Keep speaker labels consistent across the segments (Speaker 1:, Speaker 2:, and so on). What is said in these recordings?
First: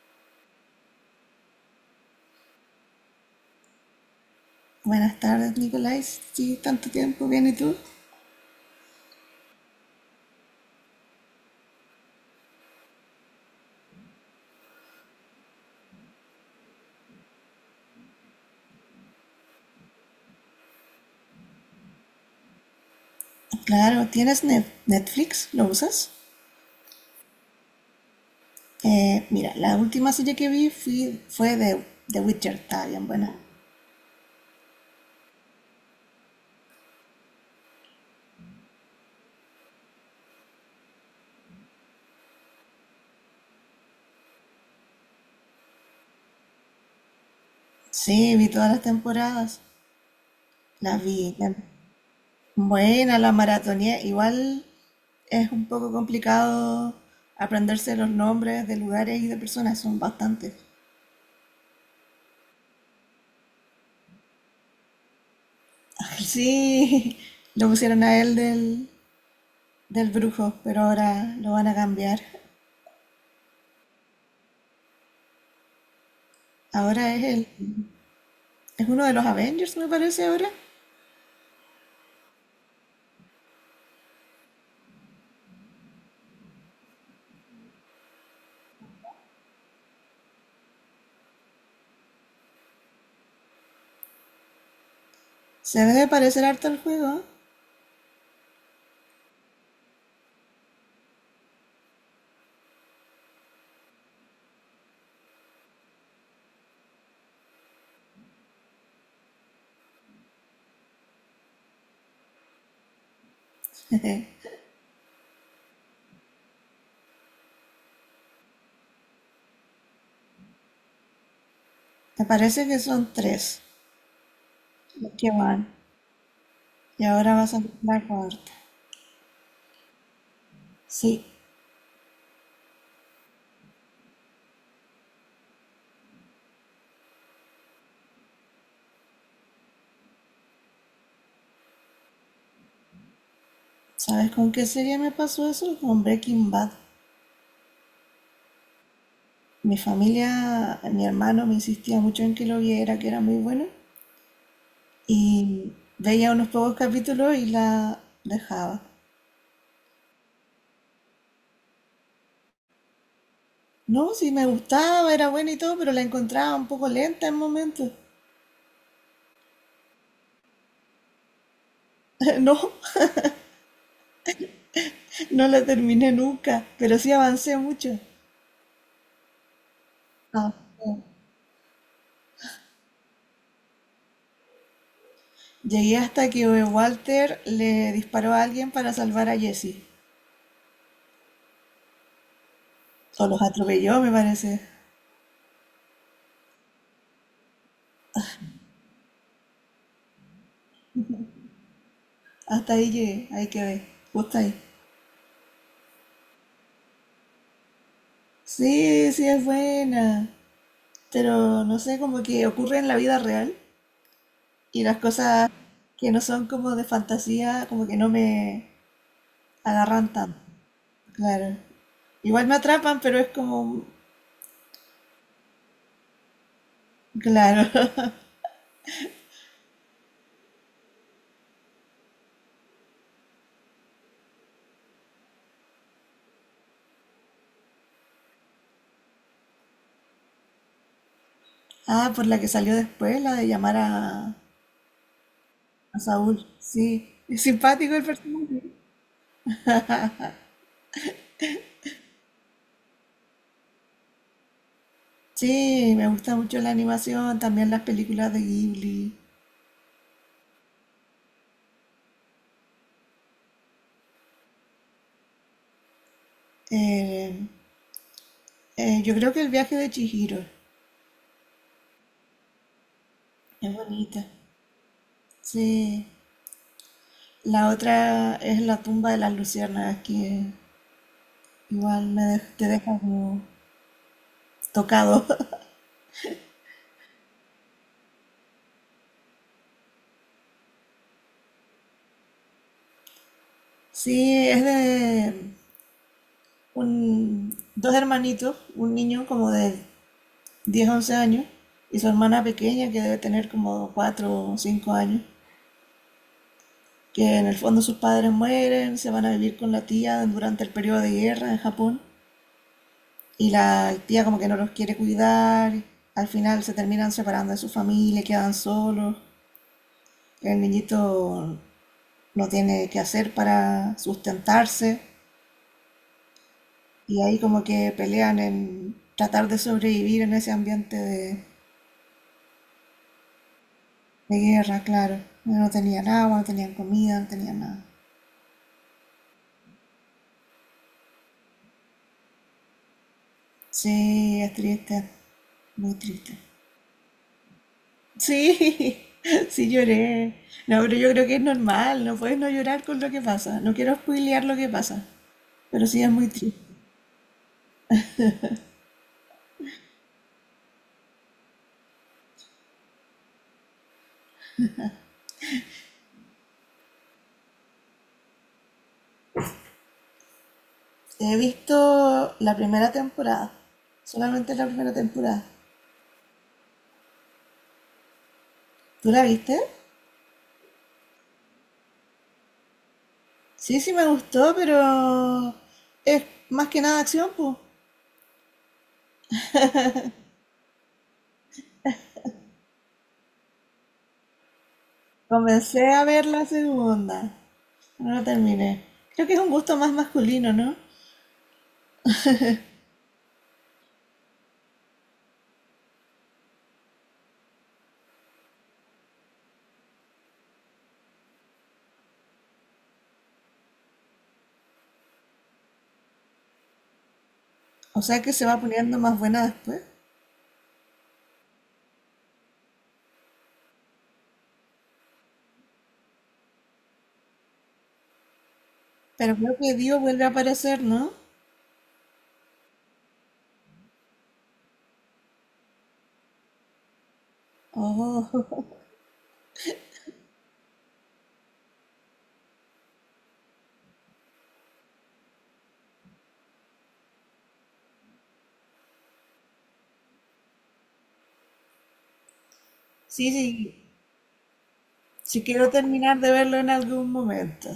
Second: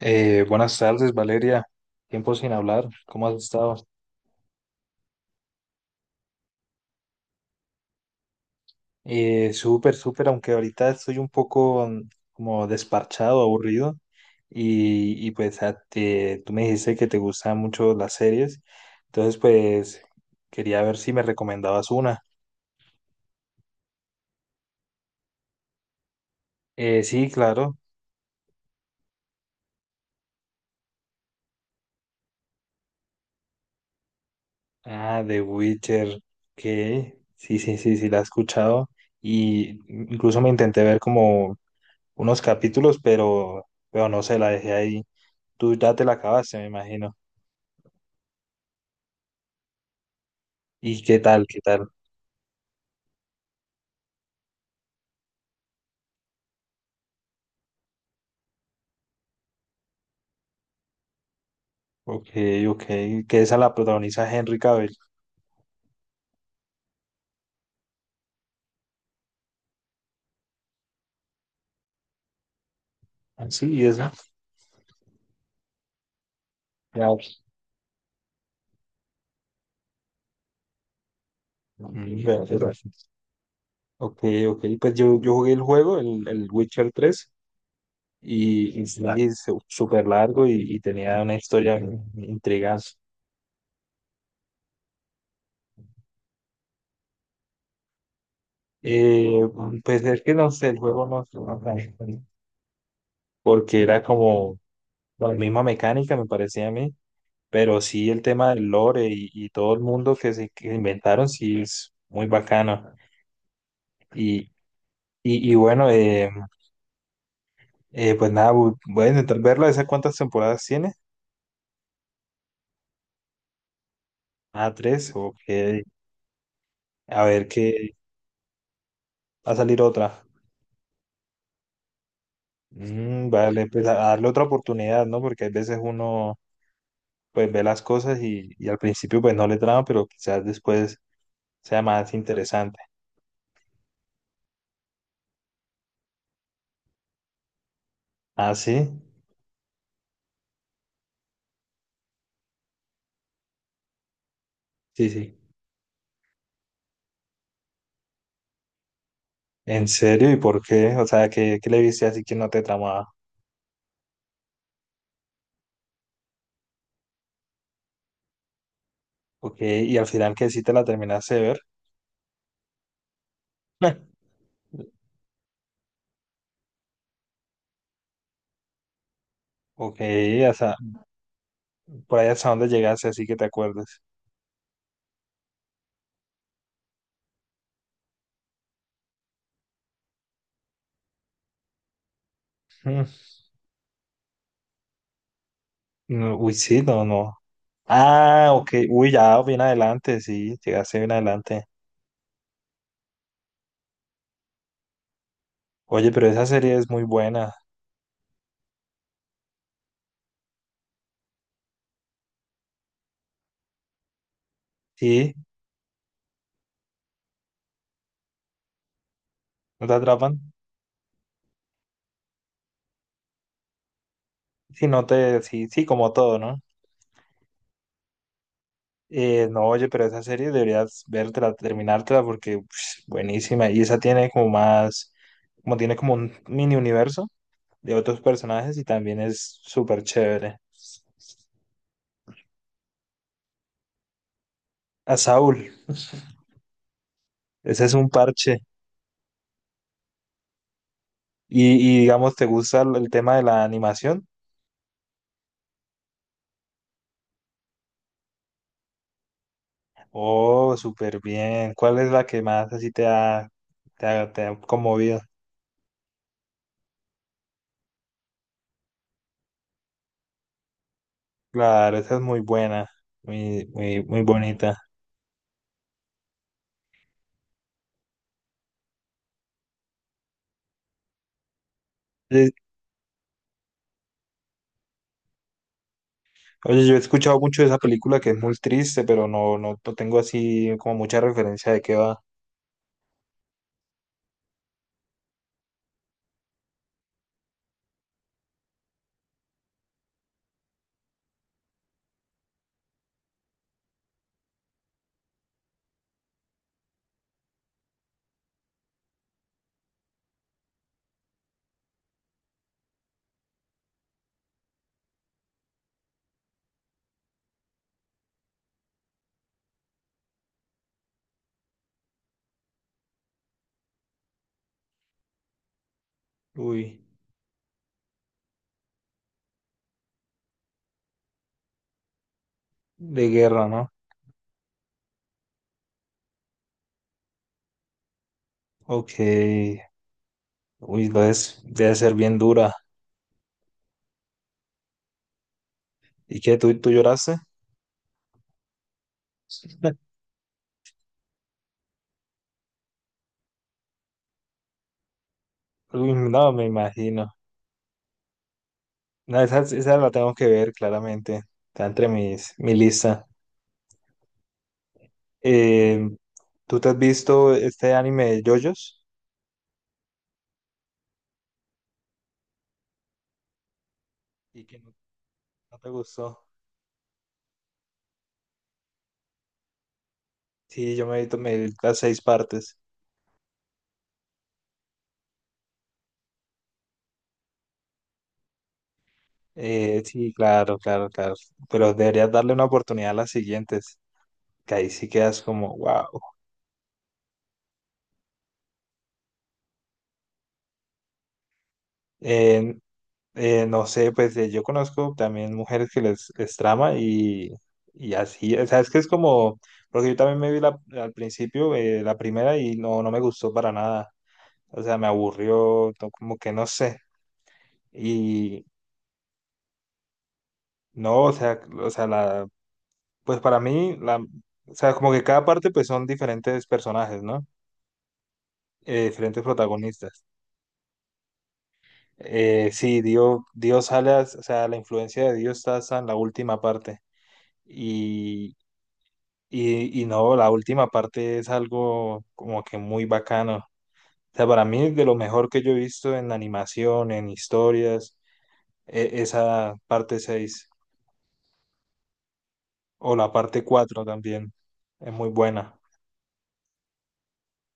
Speaker 1: Buenas tardes, Valeria. Tiempo sin hablar. ¿Cómo has estado?
Speaker 2: Buenas tardes, Nicolás. Sí, tanto tiempo, bien, ¿y tú?
Speaker 1: Súper, súper, aunque ahorita estoy un poco como desparchado, aburrido. Y pues tú me dijiste que te gustan mucho las series. Entonces, pues quería ver si me recomendabas una.
Speaker 2: Claro, ¿tienes Netflix? ¿Lo usas?
Speaker 1: Sí, claro.
Speaker 2: Mira, la última serie que vi fue de The Witcher, está bien buena.
Speaker 1: Ah, The Witcher. Que Sí, sí, sí, sí, la he escuchado. Y incluso me intenté ver como unos capítulos, pero no sé, la dejé ahí. Tú ya te la acabaste, me imagino.
Speaker 2: Sí, vi todas las temporadas,
Speaker 1: ¿Y
Speaker 2: las
Speaker 1: qué
Speaker 2: vi.
Speaker 1: tal? ¿Qué tal?
Speaker 2: Buena, la maratoneé. Igual es un poco complicado aprenderse los nombres de lugares y de personas, son bastantes.
Speaker 1: Ok, ok. Que esa la protagoniza Henry Cavill.
Speaker 2: Sí, lo pusieron a él del, del brujo, pero ahora lo van a cambiar.
Speaker 1: Ah, sí, y esa. Ya,
Speaker 2: Ahora es
Speaker 1: pues,
Speaker 2: él. Es uno de los Avengers, me parece ahora.
Speaker 1: vea, qué raro. Ok, ok. Pues yo jugué el juego, el Witcher 3 y sí, súper largo y tenía una historia intrigante.
Speaker 2: Se debe de parecer harto el juego.
Speaker 1: Eh, pues es que no sé, el juego no, porque era como la misma mecánica, me parecía a mí. Pero sí, el tema del lore y todo el mundo que inventaron, sí es muy bacano.
Speaker 2: ¿Eh?
Speaker 1: Y, y bueno, pues nada, voy a intentar verla. ¿Esa cuántas temporadas tiene?
Speaker 2: Me parece que son tres
Speaker 1: Ah, tres,
Speaker 2: los que
Speaker 1: ok.
Speaker 2: van. Y
Speaker 1: A
Speaker 2: ahora
Speaker 1: ver
Speaker 2: vas a
Speaker 1: qué
Speaker 2: la cuarta.
Speaker 1: va a salir otra.
Speaker 2: Sí.
Speaker 1: Vale, pues a darle otra oportunidad, ¿no? Porque hay veces uno pues ve las cosas y al principio pues no le trama, pero quizás después sea más interesante.
Speaker 2: ¿Sabes con qué serie me pasó eso? Con Breaking Bad.
Speaker 1: Ah, sí,
Speaker 2: Mi familia, mi hermano me insistía mucho en que lo viera, que era muy bueno.
Speaker 1: sí, sí.
Speaker 2: Y veía unos pocos capítulos y la dejaba.
Speaker 1: ¿En serio? ¿Y por qué? O sea, ¿qué le viste así que no te tramaba?
Speaker 2: No, sí me gustaba, era buena y todo, pero la encontraba un poco lenta en momentos.
Speaker 1: Ok, y al final que sí te la terminaste de ver.
Speaker 2: No, no la terminé nunca, pero sí avancé mucho.
Speaker 1: Ok,
Speaker 2: Ah,
Speaker 1: hasta,
Speaker 2: sí.
Speaker 1: por ahí hasta dónde llegaste, así que te acuerdes.
Speaker 2: Llegué hasta que Walter le disparó a alguien para salvar a Jesse. O los atropelló, me parece.
Speaker 1: Mm, no, uy, sí, no, no. Ah, ok, uy, ya, bien adelante, sí, llegaste bien adelante.
Speaker 2: Hasta ahí llegué, ahí quedé, justo ahí.
Speaker 1: Oye, pero esa serie es muy buena,
Speaker 2: Sí, sí es buena, pero no sé, como que ocurre en la vida real y las
Speaker 1: ¿sí?
Speaker 2: cosas que no son como de fantasía, como que no me
Speaker 1: ¿No te
Speaker 2: agarran tanto.
Speaker 1: atrapan?
Speaker 2: Claro. Igual me atrapan, pero es como...
Speaker 1: Sí, no te, sí, sí, como todo, ¿no?
Speaker 2: Claro.
Speaker 1: No, oye, pero esa serie deberías vértela, terminártela, porque pf, buenísima, y esa tiene como tiene como un mini universo de otros personajes y también es súper chévere.
Speaker 2: Ah, por la que salió después, la de llamar
Speaker 1: A Saúl,
Speaker 2: a Saúl. Sí, es
Speaker 1: ese es
Speaker 2: simpático el
Speaker 1: un parche.
Speaker 2: personaje.
Speaker 1: Y, y, digamos, ¿te gusta el tema de la animación?
Speaker 2: Sí, me gusta mucho la animación, también las películas de Ghibli.
Speaker 1: Oh, súper bien. ¿Cuál es la que más así te ha conmovido?
Speaker 2: Eh, yo creo que el viaje de Chihiro
Speaker 1: Claro, esa es muy buena, muy,
Speaker 2: es
Speaker 1: muy, muy
Speaker 2: bonita.
Speaker 1: bonita.
Speaker 2: Sí, la otra es la tumba de las luciérnagas, que igual
Speaker 1: Oye,
Speaker 2: te deja como tocado.
Speaker 1: Oye, yo he escuchado mucho de esa película que es muy triste, pero no, no, no tengo así como mucha referencia de qué va.
Speaker 2: Sí, es de un, dos hermanitos, un niño como de 10 11 años, y su hermana pequeña, que debe tener como 4 o 5 años, que en el fondo sus padres mueren, se van a vivir con la tía durante el periodo de guerra en Japón, y la tía como que no los quiere cuidar, al final se terminan separando de su familia, quedan solos, el niñito no tiene qué hacer para sustentarse,
Speaker 1: Uy,
Speaker 2: y ahí como que pelean en tratar de sobrevivir en ese ambiente
Speaker 1: de guerra, ¿no?
Speaker 2: de guerra, claro. No tenían agua, no tenían comida, no tenían nada.
Speaker 1: Ok. Uy, entonces debe ser bien dura.
Speaker 2: Sí, es triste, muy triste.
Speaker 1: ¿Y qué? ¿Tú lloraste?
Speaker 2: Sí, sí lloré. No, pero yo creo que es normal, no puedes no llorar con lo que pasa. No quiero spoilear lo que pasa, pero sí es
Speaker 1: Uy,
Speaker 2: muy
Speaker 1: no,
Speaker 2: triste.
Speaker 1: me imagino. No, esa la tengo que ver claramente. Está entre mi lista. Eh, ¿Tú te has visto este anime de JoJo's?
Speaker 2: He visto la primera temporada, solamente
Speaker 1: Y
Speaker 2: la
Speaker 1: que
Speaker 2: primera
Speaker 1: no,
Speaker 2: temporada.
Speaker 1: no te gustó.
Speaker 2: ¿Tú la viste?
Speaker 1: Sí, yo me he visto me vi las seis partes.
Speaker 2: Sí, sí me gustó, pero es más que nada acción, pues.
Speaker 1: Sí, claro, claro, claro. Pero deberías darle una oportunidad a las siguientes. Que ahí sí quedas como,
Speaker 2: Comencé a
Speaker 1: wow.
Speaker 2: ver la segunda, no la terminé. Creo que es un gusto más masculino, ¿no?
Speaker 1: No sé, pues yo conozco también mujeres que les trama y así, o sea, es que es como, porque yo también al principio la primera y no me gustó para nada, o sea, me aburrió, no, como que no sé,
Speaker 2: O sea que se va
Speaker 1: y
Speaker 2: poniendo más buena después.
Speaker 1: no, o sea, pues para mí, o sea, como que cada parte pues son diferentes personajes, ¿no?
Speaker 2: Pero
Speaker 1: Diferentes
Speaker 2: creo que Dio
Speaker 1: protagonistas.
Speaker 2: vuelve a aparecer, ¿no?
Speaker 1: Sí, Dios sale, o sea, la influencia de Dios está hasta en la última parte.
Speaker 2: Oh,
Speaker 1: Y, y no, la última parte es algo como que muy bacano. O sea, para mí es de lo mejor que yo he visto en animación, en historias, esa parte 6 o la
Speaker 2: sí,
Speaker 1: parte
Speaker 2: sí.
Speaker 1: 4 también es muy
Speaker 2: Si quiero
Speaker 1: buena.
Speaker 2: terminar de verlo en algún momento.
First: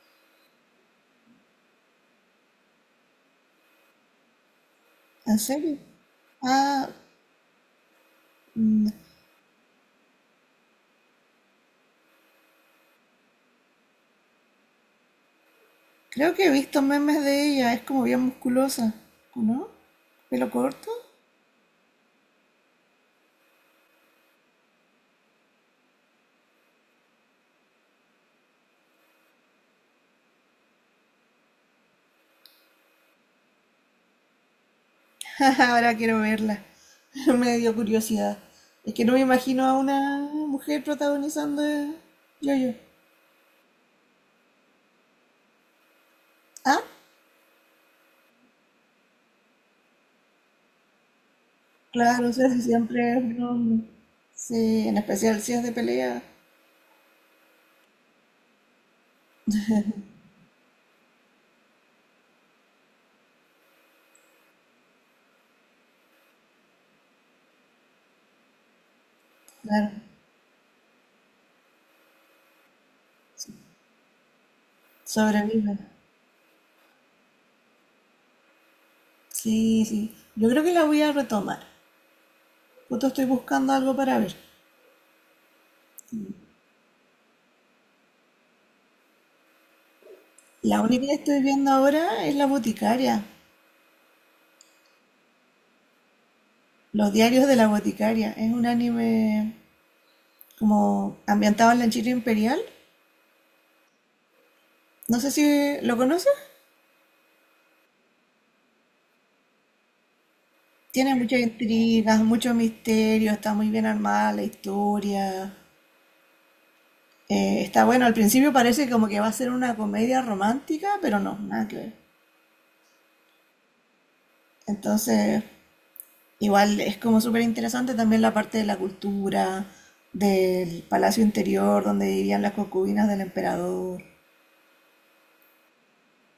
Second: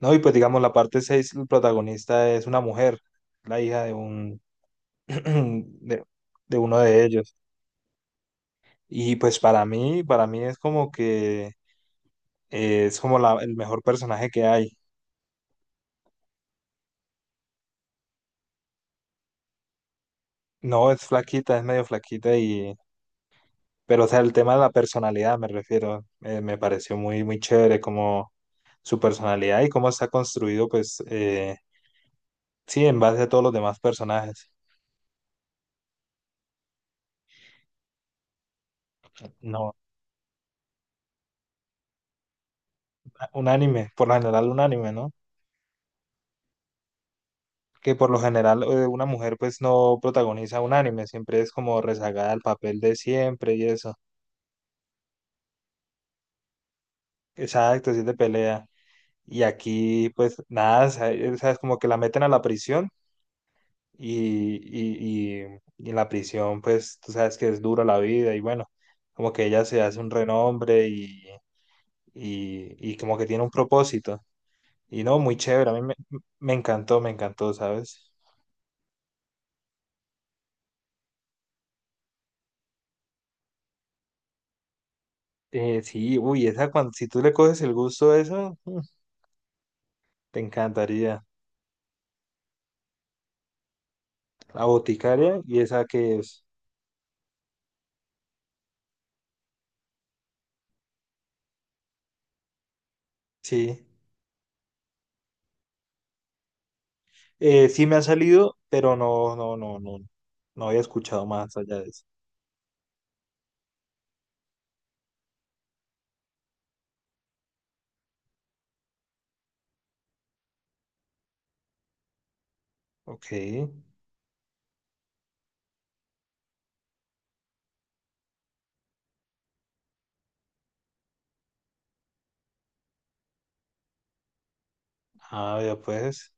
Speaker 1: No, y pues digamos la parte 6 el protagonista es una mujer, la hija de un
Speaker 2: ¿En serio?
Speaker 1: de, de uno
Speaker 2: Ah,
Speaker 1: de ellos.
Speaker 2: mm,
Speaker 1: Y pues para mí es como que es como el mejor personaje que hay.
Speaker 2: creo que he visto memes de ella. Es como bien musculosa, ¿no? ¿Pelo
Speaker 1: No,
Speaker 2: corto?
Speaker 1: es medio flaquita. Y Pero, o sea, el tema de la personalidad, me refiero, me pareció muy, muy chévere como su personalidad y cómo está construido, pues, sí, en base a todos los demás personajes.
Speaker 2: Ahora quiero verla. Me dio curiosidad. Es que no me imagino a
Speaker 1: No,
Speaker 2: una mujer protagonizando yo-yo.
Speaker 1: un anime, por lo general un anime, ¿no?
Speaker 2: Ah,
Speaker 1: Que por lo general una mujer, pues, no protagoniza un anime, siempre es como
Speaker 2: claro,
Speaker 1: rezagada
Speaker 2: o
Speaker 1: al
Speaker 2: sea, si
Speaker 1: papel de
Speaker 2: siempre es un
Speaker 1: siempre y
Speaker 2: hombre.
Speaker 1: eso.
Speaker 2: Sí, en especial si es de pelea.
Speaker 1: Exacto, sí, es de pelea. Y aquí, pues, nada, o sea, es como que la meten a la prisión. Y en la prisión, pues tú sabes que es dura la vida y bueno, como que ella se
Speaker 2: Claro.
Speaker 1: hace un renombre y como que tiene un propósito. Y no, muy chévere, a
Speaker 2: Sobrevive.
Speaker 1: mí me encantó, me encantó, ¿sabes?
Speaker 2: Sí, sí. Yo creo que la voy a retomar. Justo estoy buscando algo para ver.
Speaker 1: Sí, uy, esa cuando, si tú le coges el gusto a eso, te
Speaker 2: La única que
Speaker 1: encantaría.
Speaker 2: estoy viendo ahora es La Boticaria.
Speaker 1: La boticaria y esa que es,
Speaker 2: Los diarios de la Boticaria. Es un anime como ambientado en la China imperial.
Speaker 1: sí.
Speaker 2: No sé si lo conoces.
Speaker 1: Sí me ha salido, pero no había
Speaker 2: Tiene
Speaker 1: escuchado
Speaker 2: muchas
Speaker 1: más allá de eso.
Speaker 2: intrigas, mucho misterio, está muy bien armada la historia. Está bueno, al principio parece como que va a ser una comedia romántica, pero no, nada que ver.
Speaker 1: Ok,
Speaker 2: Entonces, igual es como súper interesante también la parte de la cultura, del palacio interior donde vivían las concubinas del emperador.
Speaker 1: ah, ya pues.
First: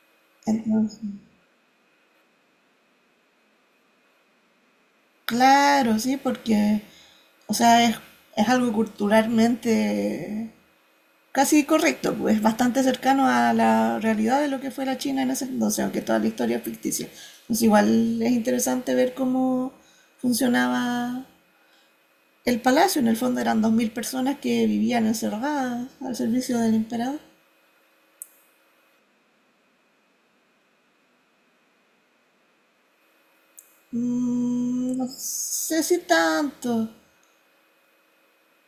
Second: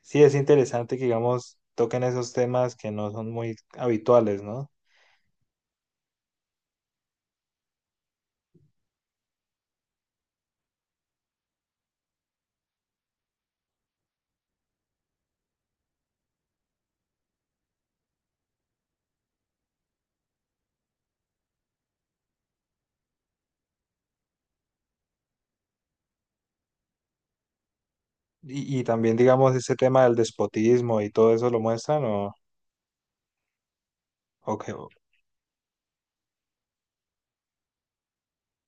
Speaker 1: Sí, es interesante
Speaker 2: Entonces,
Speaker 1: que, digamos, toquen esos temas que no son muy habituales, ¿no?
Speaker 2: claro, sí, porque, o sea, es algo culturalmente casi correcto, pues bastante cercano a la realidad de lo que fue la China en ese entonces, aunque toda la historia es ficticia. Pues igual es interesante ver cómo funcionaba el palacio. En el fondo eran 2.000 personas que vivían encerradas al servicio del emperador.
Speaker 1: Y también, digamos, ese tema del despotismo y todo eso lo muestran, ¿o qué?
Speaker 2: Mm, no sé si tanto.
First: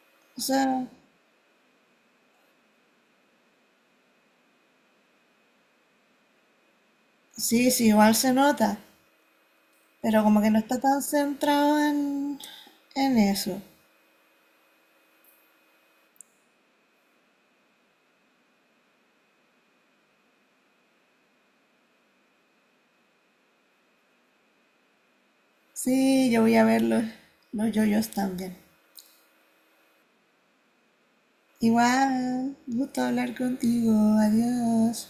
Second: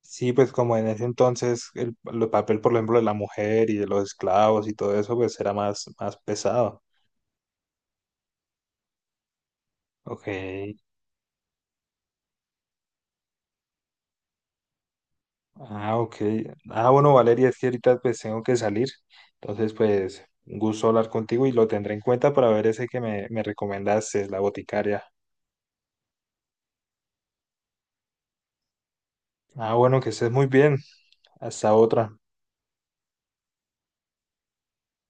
Speaker 1: Sí,
Speaker 2: O
Speaker 1: pues como en
Speaker 2: sea,
Speaker 1: ese entonces el papel, por ejemplo, de la mujer y de los esclavos y todo eso, pues era más, más pesado.
Speaker 2: sí, sí, igual se nota, pero
Speaker 1: Ok.
Speaker 2: como que no está tan centrado en eso.
Speaker 1: Ah, ok. Ah, bueno, Valeria, es que ahorita pues tengo que salir. Entonces, pues, un gusto hablar contigo y lo tendré en cuenta para ver ese que me recomendaste, la boticaria.
Speaker 2: Sí, yo voy a ver los yoyos también.
Speaker 1: Ah, bueno, que estés muy bien. Hasta otra.
Speaker 2: Igual, gusto hablar contigo. Adiós.